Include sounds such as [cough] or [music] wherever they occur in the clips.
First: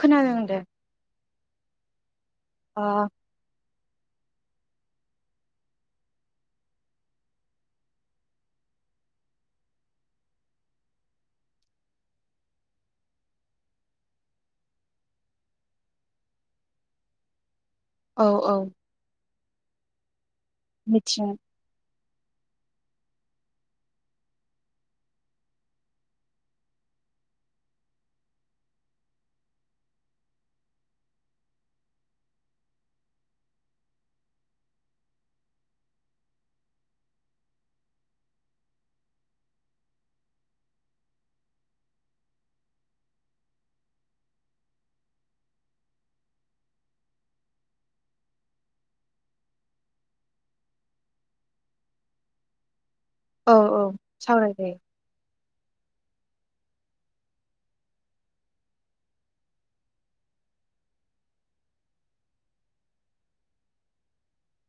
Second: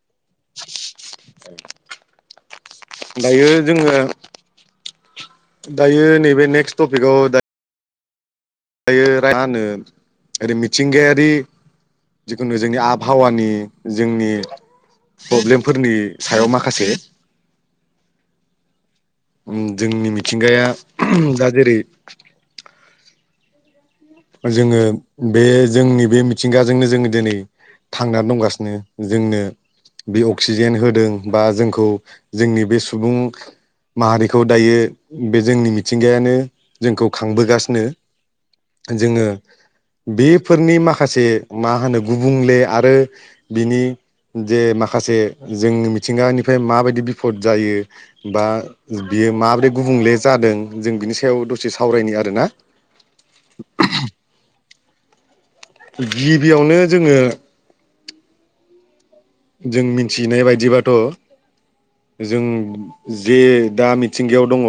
खोनादोंदे अ दायो जोङो दायो नैबे नेक्स टपिकआव दा यो मा होनो ओरै मिथिंगायारि जिखुनु जोंनि आबहावानि जोंनि प्रब्लेमफोरनि सायाव माखासे औ औ। उम जोंनि मि थिंगाया मिथिं दा जेरै [inaudible] जोङो बे जोंनि बे मिथिंगाजोंनो जोङो दिनै थांनानै दंगासिनो जोंनो बे अक्सिजेन होदों बा जोंखौ जोंनि बे सुबुं माहारिखौ दायो बे जोंनि मिथिंगायानो जोंखौ खांबोगासिनो जोङो बेफोरनि माखासे मा होनो गुबुंले आरो बिनि जे माखासे जोंनि मिथिंगानिफ्राय माबायदि बिफद जायो बा बियो माबायदि गुबुंले जादों जों बिनि सायाव दसे सावरायनि आरोना औ औ सावरायजायो गिबियावनो जोङो जों मिनथिनाय बायदिबाथ' जों जे दा मिथिंगायाव दङ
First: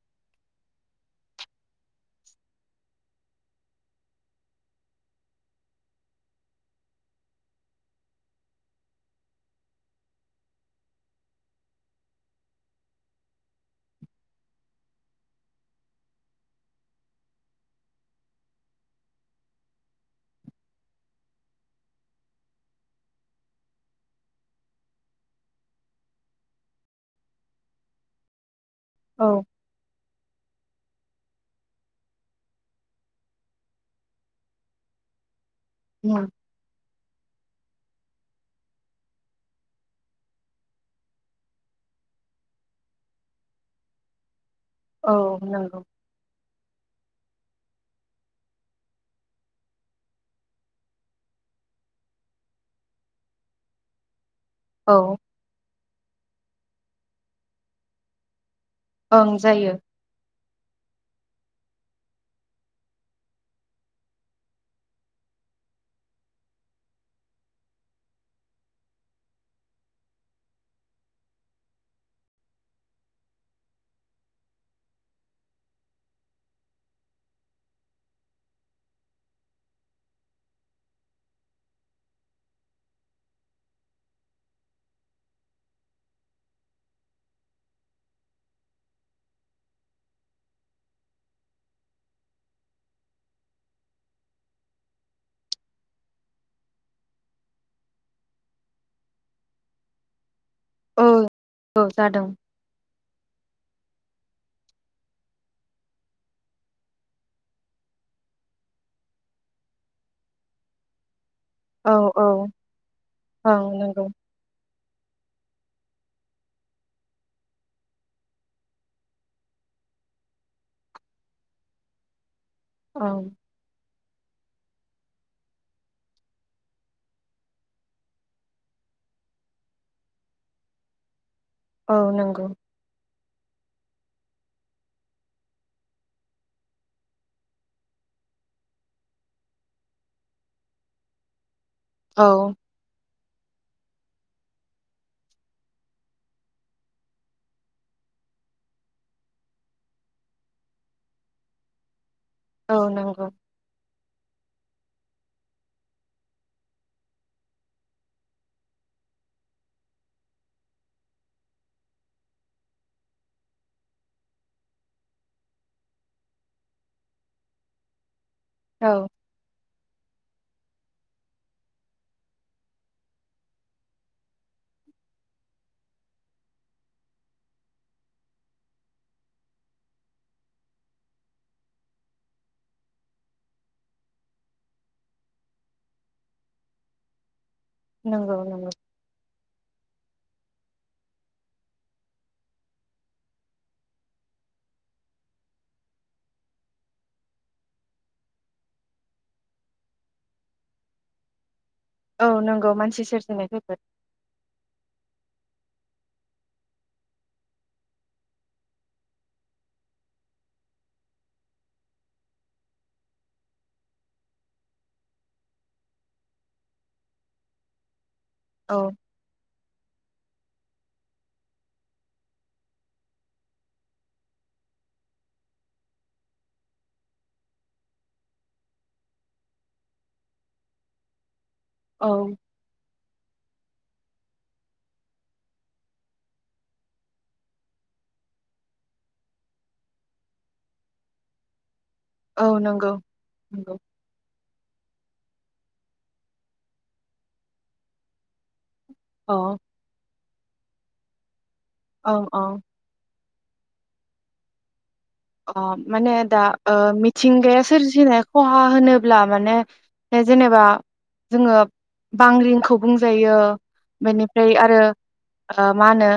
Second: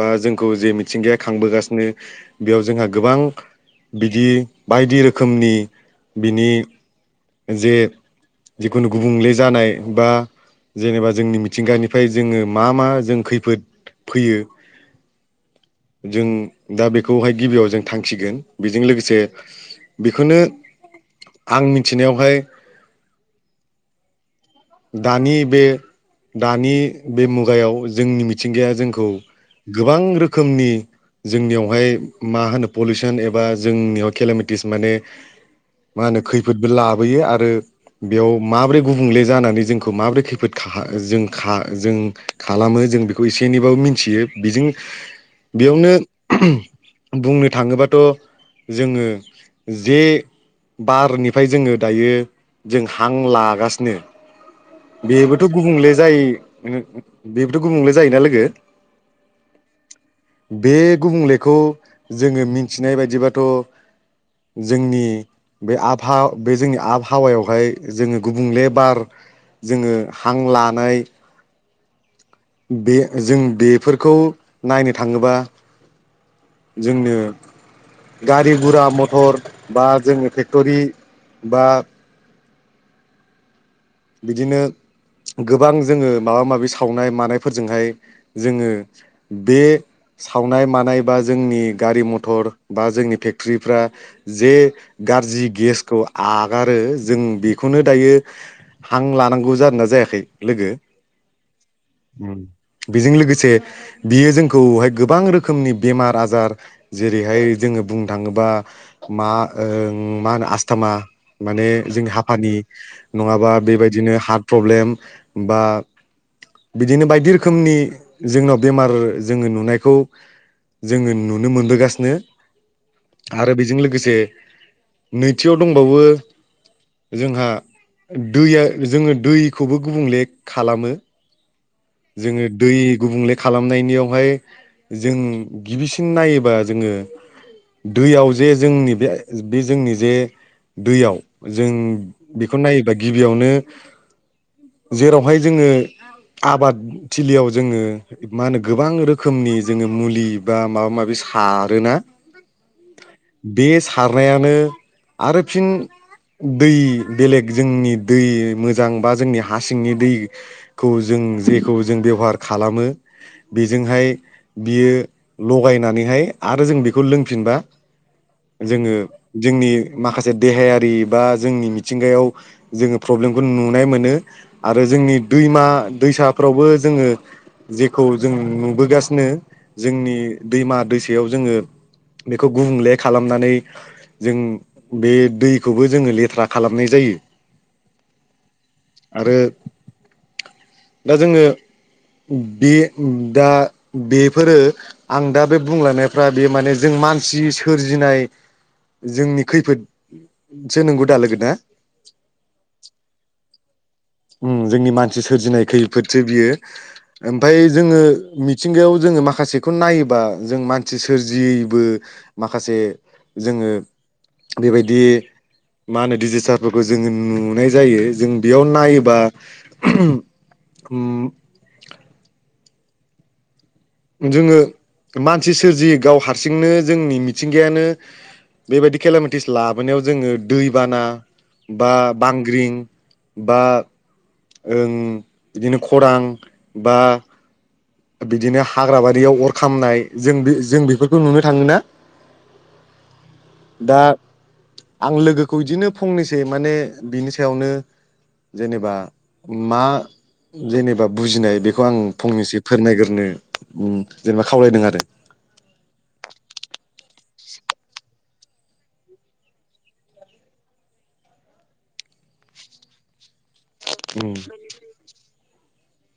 बा जोंखौ जे मिथिंगाया खांबोगासिनो बेयाव जोंहा गोबां बिदि बायदि रोखोमनि बिनि जे जिखुनु गुबुंले जानाय बा जेनेबा जोंनि मिथिंगानिफ्राय जोङो मा मा जों खैफोद फैयो जों दा बेखौहाय गिबियाव जों थांखिगोन बेजों लोगोसे बेखौनो आं मि मिथिनायावहाय दानि बे दानि बे मुगायाव जोंनि मिथि मिंथिंगाया जोंखौ औ गोबां रोखो रोखोमनि जोंनियावहाय मा होनो पलिउसन एबा जोंनियाव केेलेमेटिस माने मा होनो उम खैफोदबो लाबोयो आरो बेयाव माबोरै गुबुंले जानानै जोंखौ माबोरै खैफोद जों जों खालामो जों बेखौ एसे एनैबाबो मिथियो बिजों औ नंगौ बेयावनो बुंनो थाङोबाथ' जोङो जे बारनिफ्राय जोङो दायो जों हां लागासिनो औ बेबोथ' गुबुंले जाय बेबोथ' गुबुंले जायोना लोगो? ओं जायो बे गुबुंले बेखौ जोङो मिथिनाय बायदिबाथ' जोंनि बे आबहा बे जोंनि आबहावायावहाय जोङो गुबुंले बार जोङो हां लानाय बे जों बेफोरखौ नायनो थाङोबा जोंनो गारि गुरा मथर बा जोङो फेक्टरि बा बिदिनो गोबां जोङो माबा माबि सावनाय मानायफोरजोंहाय जोङो बे सावनाय मानाय बा जोंनि गारि मथर बा जोंनि फेक्टरिफ्रा जे गाज्रि गेसखौ आगारो जों बेखौनो दायो हां लानांगौ जादों ना जायाखै? लोगो औ औ जादों बेजों लोगोसे बियो जोंखौहाय गोबां रोखोमनि बेमार आजार जेरैहाय जोङो बुंनो थाङोबा मा मा होनो आस्थमा माने औ जों औ हाफानि नङाबा ओं नंगौ बेबायदिनो हार्ट प्रब्लेम बा बिदिनो बायदि रोखोमनि जोंनाव बेमार जोङो नुनायखौ जोङो नुनो मोनबोगासिनो ओं आरो बेजों लोगो स से नैथियाव दंबावो जोंहा दैया जोङो दैखौबो गुबुंले खालामो औ नंगौ जोङो दै गुबुंले खालामनायनियावहाय जों गिबिसिन नायोबा जोङो दैयाव जे जोंनि बे बे जोंनि जे दैयाव जों औ बेखौ नायोबा गिबियावनो जेरावहाय जोङो आबादथिलियाव जोङो मा होनो गोबां रोखोमनि जोङो मुलि बा माबा माबि सारोना औ नंगौ बे सारनायानो आरो फिन दै बेलेग जोंनि दै मोजां बा जोंनि हासिंनि दैखौ जों जेखौ जों बेवहार खालामो बेजोंहाय बियो लगायनानैहाय आरो जों बेखौ लोंफिनबा औ जोङो जोंनि माखासे देहायारि बा जोंनि मिथिंगायाव जोङो प्रब्लेमखौ नुनाय मोनो आरो जोंनि दैमा दैसाफ्रावबो जोङो जेखौ जों नुबोगासिनो जोंनि दैमा दैसायाव जोङो बेखौ गुबुंले खालामनानै जों बे दैखौबो जोङो लेथ्रा खालामनाय जायो नोंगौ नोंगौ आरो दा जोङो बे दा बेफोरो आं दा बे बुंलानायफ्रा बे माने जों मानसि सोरजिनाय जोंनि खैफोदसो नोंगौ दा लोगो ना औ नोंगौ मानसि सोरजिनाय खैफोद उम जोंनि मानसि सोरजिनाय खैफोदसो बियो ओमफाय जोङो मिथिंगायाव जोङो माखासेखौ नायोबा जों मानसि सोरजियैबो माखासे जोङो बेबायदि मा होनो डिजिस्टारफोरखौ जोङो नु नुनाय जायो जों बेयाव औ नायोब [unintelligible] उम जोङो मानसि सोरजियो गाव हारसिंनो जोंनि मिथिंगायानो बेबायदि खेलेमेटिस लाबोनायाव जोङो दैबाना बा औ बांग्रिं बा ओं बिदिनो खरां बा बिदिनो हाग्राबारियाव अर खामनाय जों बे जों बेफोरखौ नुनो थाङो ना औ नोंगौ नोंगौ दा आं लोगोखौ इदिनो फंनैसो माने बिनि सायावनो जेनेबा अ मा जेनेबा बुजिनाय बेख खौ आं ओं अ फंनैसो गोरनो ओम जेनेबा खावलायदों आरो अ माने दा ओ मिथिंगाया सोरजिनाय खहा होनोब्ला माने जेनेबा जोङो बांग्रिंखौ बुंजायो उम बेनिफ्राय आरो ओ मा होनो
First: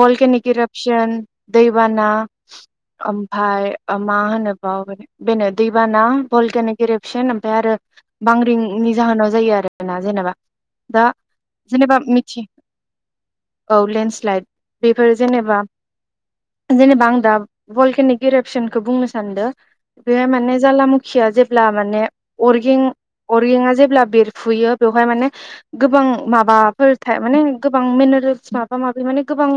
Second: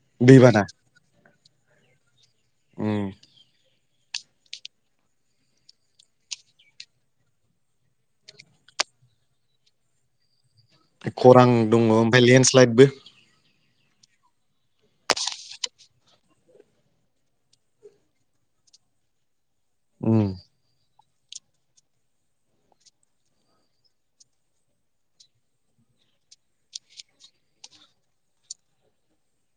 भलकेनि दैबाना किरपसन दैबाना उम ओमफाय ओ मा होनोबा बाव बेनो दैबाना बलकेने गेरेपसन ओमफ्राय आरो बांग्रिंनि जाहोनाव जायो आरोना जेनेबा दा खरां दङ जेनेबा ओमफाय मिथि लेन्ड स्लाइदबो औ लेन्ड स्लाइद बेफोर जेनेबा जेनेबा आं दा बलकेनिक एरेपसनखौ बुंनो सानदों उम बे माने जाला मु खिया जेब्ला माने अरगें-अरगेंआ जेब्ला बेरफुयो बेवहाय माने गोबां माबाफोर था माने गोबां मिनारेल्स माबा माबि माने गोबां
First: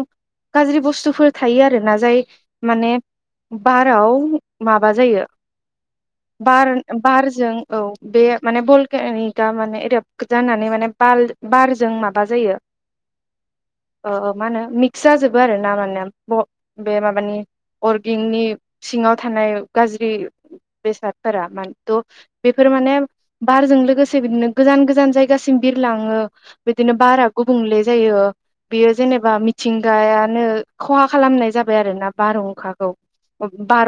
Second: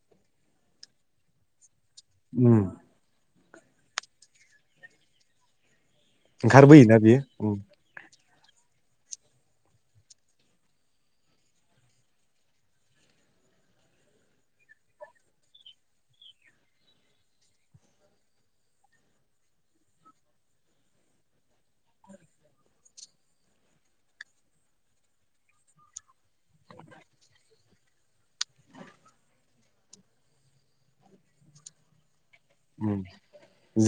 गाज्रि बुस्थुफोर थायो आ रोना जाय उम बाराव माबा जायो ओंखारबोयोना बियो बार-बारजों उम औ बे माने बलकेगा माने एरेप जानानै माने बाल बारजों माबा जायो ओ मा होनो मिक्स जाजोबो आरोना माने ब बे माबानि अरगेंनि सिङाव थानाय गाज्रि बेसादफोरा मानथ बेफोर माने बारजों लोगोसे बिदिनो गोजान-गोजान जायगासिम बिरलाङो बिदिनो बारा गुबुंले जायो बेयो जेनेबा मिथिंगायानो खहा खालामनाय जाबाय आरोना। बारहुंखाखौ ओम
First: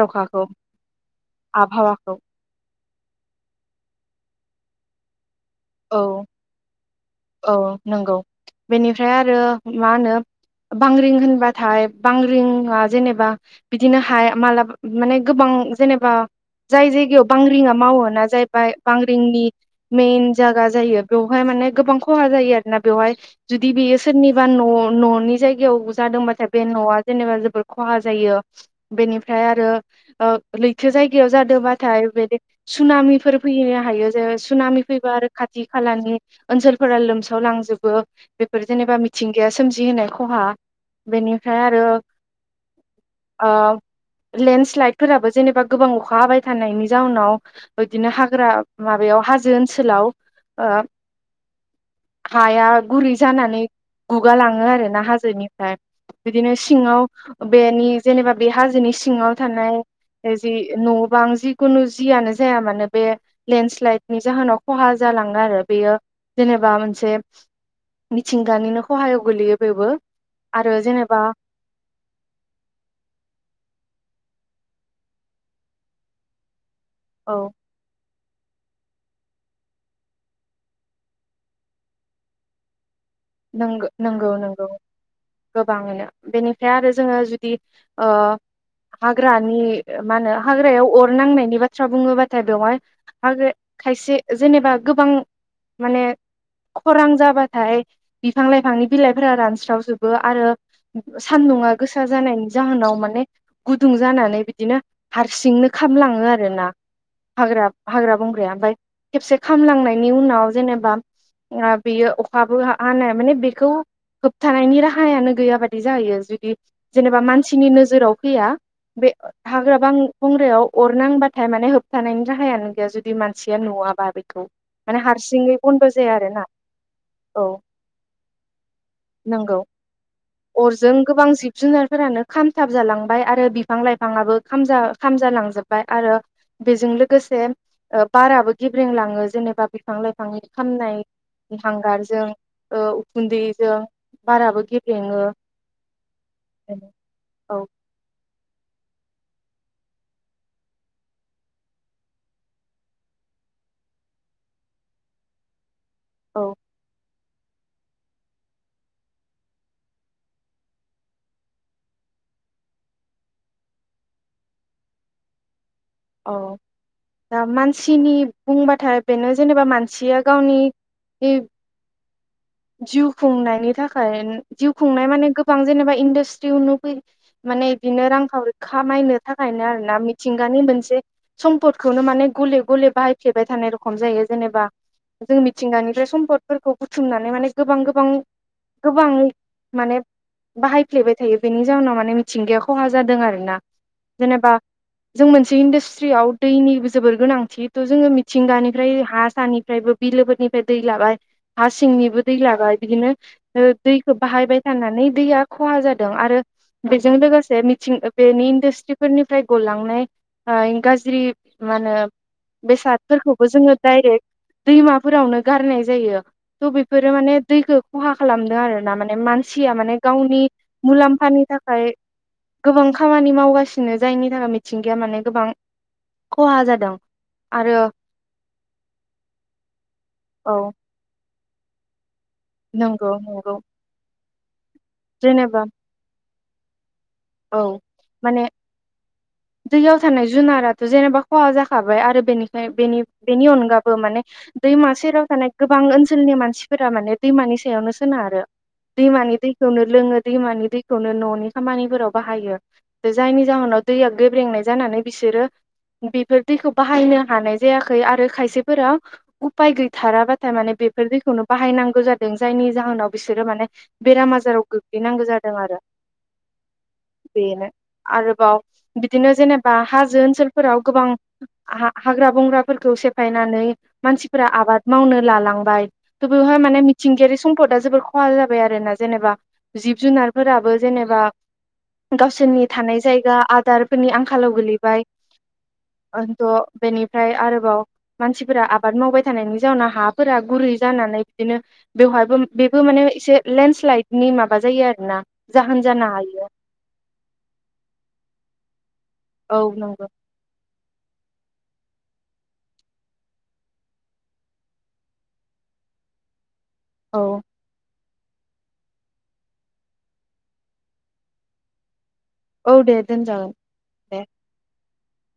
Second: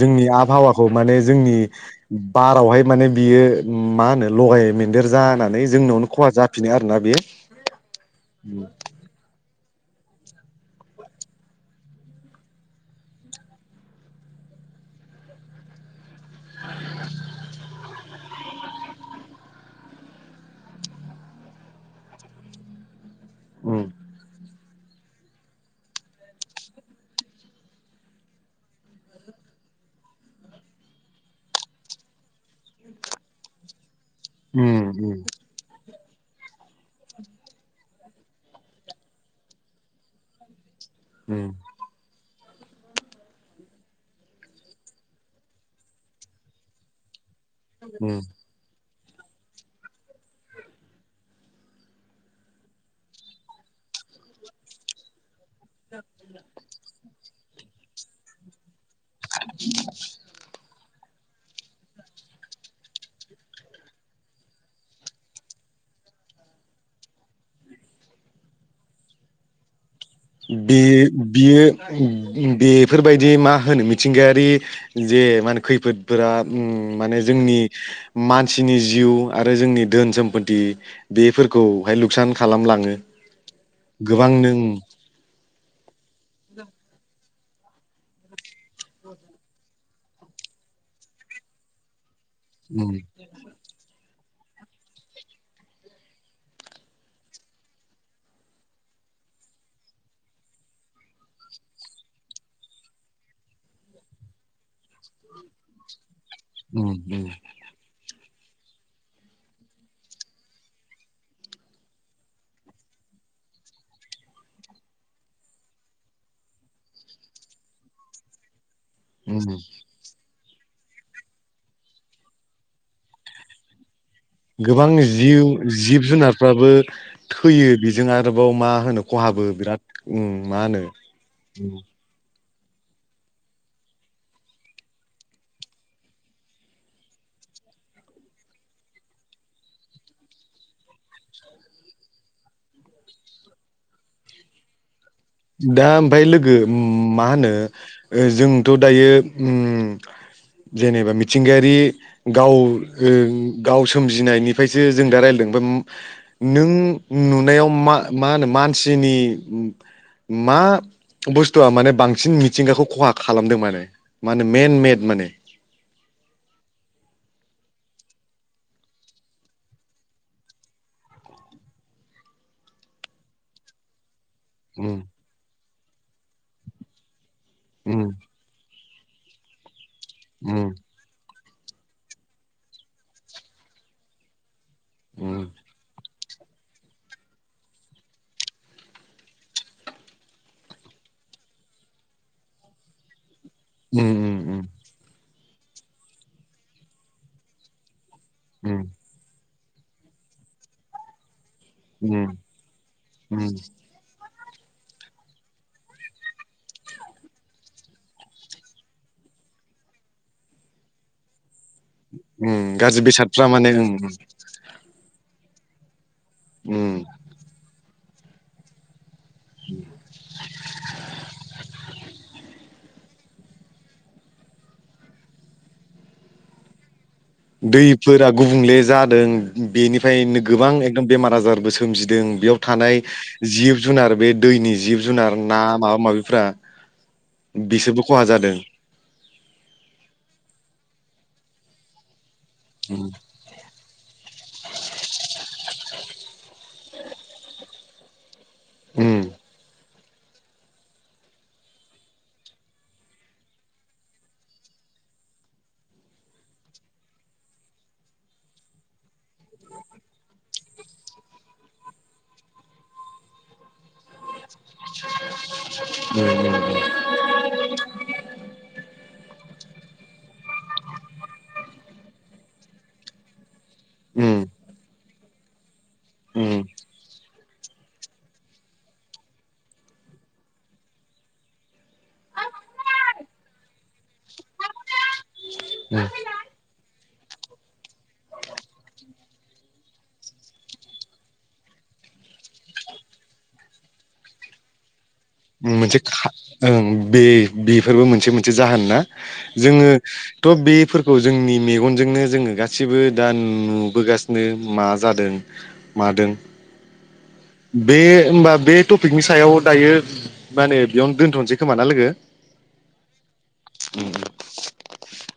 जोंनि आबहावाखौ माने जोंनि आबहावाखौ बारावहाय माने बियो मा होनो लगाय मोन देरजाना नै जोंनावनो औ खहा जाफिनो आरोना बेयो औ नंगौ बेनिफ्राय आरो मा होनो बांग्रिं होनबाथाय बांग्रिंआ जेनेबा बिदिनो हाया मालाबा माने गोबां जेनेबा जाय जायगायाव बांग्रिआ मावो ना जाहैबाय बांग्रिंनि मेन जागा जायो बेवहाय माने गोबां खहा जायो आरोना बेवहाय जुदि उम बियो‌ सोरनिबा न' न'नि जायगायाव जादोंबाथाय बे न'आ‌ जेनेबा जोबोद खहा जायो बेनिफ्राय आरो ओ लैथो जायगायाव जादोंबाथाय बेदि सुनामि फोर फैनो हायो। सुनामि उम फैबा उम आरो खालानि ओनसोलफोरा लोमसाव लांजोबो बेफोर जेनेबा मिथिंगाया सोमजिहोनाय खहा उम बेनिफ्राय आरो ओ लेन्ड स्लाइदफोराबो जेनेबा गोबां अखा हाबाय थानायनि जाहोनाव बिदिनो उम हाग्रा माबायाव हाजो ओनसोलाव ओ हाया गुरै जानानै गुगालाङो आरोना हाजोनि फ्राय बिदिनो सिङाव बेनि जेनेबा बे हाजोनि सिंआव थानाय जि न' बां जिुखुनु जियानो जाया मानो बे लेन स्लायदनि जाहोनाव खहा जालाङो आरो बेयो जेनेबा मोनसे मिथिंगानिनो खहायाव गोलैयो बेबो आरो बे जेनेबा बियो बेफोरबायदि मा होनो मिथिंगा बे जे मा होनो खैफोदफोरा ओम माने औ जोंनि मानसिनि जिउ आरो जोंनि धोन सम्फथि बेफोरखौहाय लुकसान खालामलाङो। नों नोंगौ गोबांनो नोंगौ उम गोबाङैनो बेनिफ्राय आरो जोङो जि ब ओ हाग्रानि मा होनो हाग्रायाव अर नांनायनि बाथ्रा बुङोबा थाइ बेवहाय हाग्रामा खायसे जेनेबा गोबां माने खरां जाबाथाय बिफां लाइफांनि बिलाइफोरा रानस्रावजोबो आरो सानदुंङा गोसा जानायनि जाहोनाव माने गुदुं जानानै बिदिनो हारसिंनो खामलाङो आ रोना उम उम हांग्रा-हांग्रा-बंग्रा ओमफ्राय खेबसे खालामलांनायनि उनाव जेनेबा आ बेयो अखाबो हा हानाया माने बेखौ होबथानायनि राहायानो गैया बादि जाहैयो जुदि जेनेबा मानसिनि नोजोराव फैया बे उम हाग्राबां बंग्रायाव अरनांबाथाय माने होबथानायनि राहायानो गैया जुदि मानसिया नुवाबा बि गोबां जिउ जिब आरोना जुनारफ्राबो औ थैयो बेजों आरोबाव मा होनो खहाबो नंगौ बिराद उम मा होनो अरजों गोबां जिब उउ जुनारफोरानो खामथाब जालांबाय आरो बिफां लाइफाङाबो खामजा खामजालांजोब्बाय आरो बेजों लोगोसे ओ बाराबो गेब्रेंलाङो जेनेबा बिफां लाइफांनि खामनायनि हांगारजों । ओ उखुन्दैजों बाराबो गेब दा ओमफफ्राय लोगो उम मा होनो औ जों थ' दायो उम जेनेबा मिथिंगायारि गाव ओ गाव सोमजिनायनिफ्रायसो जों दा रायजलायदों ओम औ नों नुनायाव मा मा होनो मानसिनि मा बुस्थुआ माने बांसिन मिथिंगाखौ खहा खालामदों माने मा होनो मेन मेड माने? अ दा मानसिनि बुंबाथाय बेनो जेनेबा मानसिया गावनि बिब जिउ खुंनायनि थाखायन जिउ उम खुंनाय माने गोबां जेनेबा इन्डास्ट्रियावनो फौ माने उम बिनो रां खावरि खामायनो थाखायनो आरो ना मिथिंगानि उम मोनसे सम्पदखौनो माने गले गले बाहायफ्लेबाय थानाय रखम जायो जेनेबा जों उम मिथिंगानिफ्राय सम्पद फोरखौ बुथुमना नै माने गोबां गोबां गोबां माने बाहायफ्लेबाय थायो बेनि जााहनाव माने मिथिंगाया खहा जादों आरोना उम । जेनेबा जों मोन से इन्डास्ट्रियाव दैनि जोबोर गोनांथिथ' जोङो मि उम थिंगानिफ्राय हा सानि फ्रायबो बिलोफोरनिफ्राय दै लाबाय फास सिंनिबो उम दै लाबाय बिदिनो उम ओ दैखौ बाहायबाय थानानै दैया खहा जादों आरो बेजों लोगोसे मिथिं बेनि इन्डास्ट्रिफोरनिफ्राय गलांनाय ओ गाज्रि मा होनो उम गाज्रि बेसादफ्रा बेसादफोरखौबो माने जोङो उम डाइरेक्ट दैमाफोरावनो गारनाय जायो थ' उम बेफोरो माने दैखो खहा खालामदों आरो ना माने मानसिया माने गावनि मुलाम्फानि थाखाय गोबां खामानि मावगासिनो जायनि थाखाय मिथिंगाया माने गोबां खहा जादों । दैफोरा गुबुंले जादों बेनिफ्रायनो औ गोबां एकदम बेमार आजार बो सोमजिदों बेयाव थानाय नंगौ नंगौ जिब जुनार बे दैनि जिब जुनार ना जेनेबा माबा माबिफ्रा औ बिसोरबो खहा माने जादों दैयाव थानाय जुनाराथ जेनेबा खवा जाखाबाय आरो बेनि बेनि उम बेनि अनगा बो माने दैमा सेराव थानाय गोबां ओनसोलनि मानसिफोरा माने दैमानि सायावनो सोनारो दैमानि दैखौनो लोङो दैमानि दैखौनो ननि खामानिफोराव बाहायो जायनि जाहोनाव दैया गोेब्रेंनाय जानानै बिसोरो बेफोर दैखौ बाहायनो हानाय जायाखै आरो खायसेफोरा उफाय गैथाराबाथाय माने बेफोर दैखौनो बाहायनांगौ जादों जायनि जाहोनाव बिसोरो माने बेराम आजाराव गोग्लैनांगौ जादों आरो [unintelligible] बेनो आरोबाव बिदिन जेनेबा हाजो ओनसोलफोराव गोबां हा हाग्रा बंग्राफोरखौ सेफायनानै मानसिफोरा आबाद मावनो लालांबाय थ बेवहाय उम माने मिथिंगायारि सम्पदा जोबोर खहा जाबाय आरोना जेनेबा जिब जुनारफोराबो जेनेबा गावसोरनि थानाय जायगा आदारफोरनि आंखालाव गोलैबाय उम आरोथ बेनि फ्राय आरोबाव मानसिफोरा आबाद मावबाय थानायनि जाउनाव हाफोरा गुरै जानानै बिदिनो बेवहायबो बेबो माने एसे लेन्डस्लाइदनि माबा जायो आरोना जाहोन मोनसे जानो खाब हायो ओं बे बेफोरबो मोनसे मोनसे जाहोन ना औ जोङो नंगौ थ बेफोर । खौ जोंनि मेगनजोंनो जोङो गासिबो दा नुबोगासिनो मा जादों मादों औ बे होमबा बे टपिकनि सायाव दायो माने बेयावनो दोनथनोसै खोमा ना लोगो औ दे दोनजागोन दे [inaudible]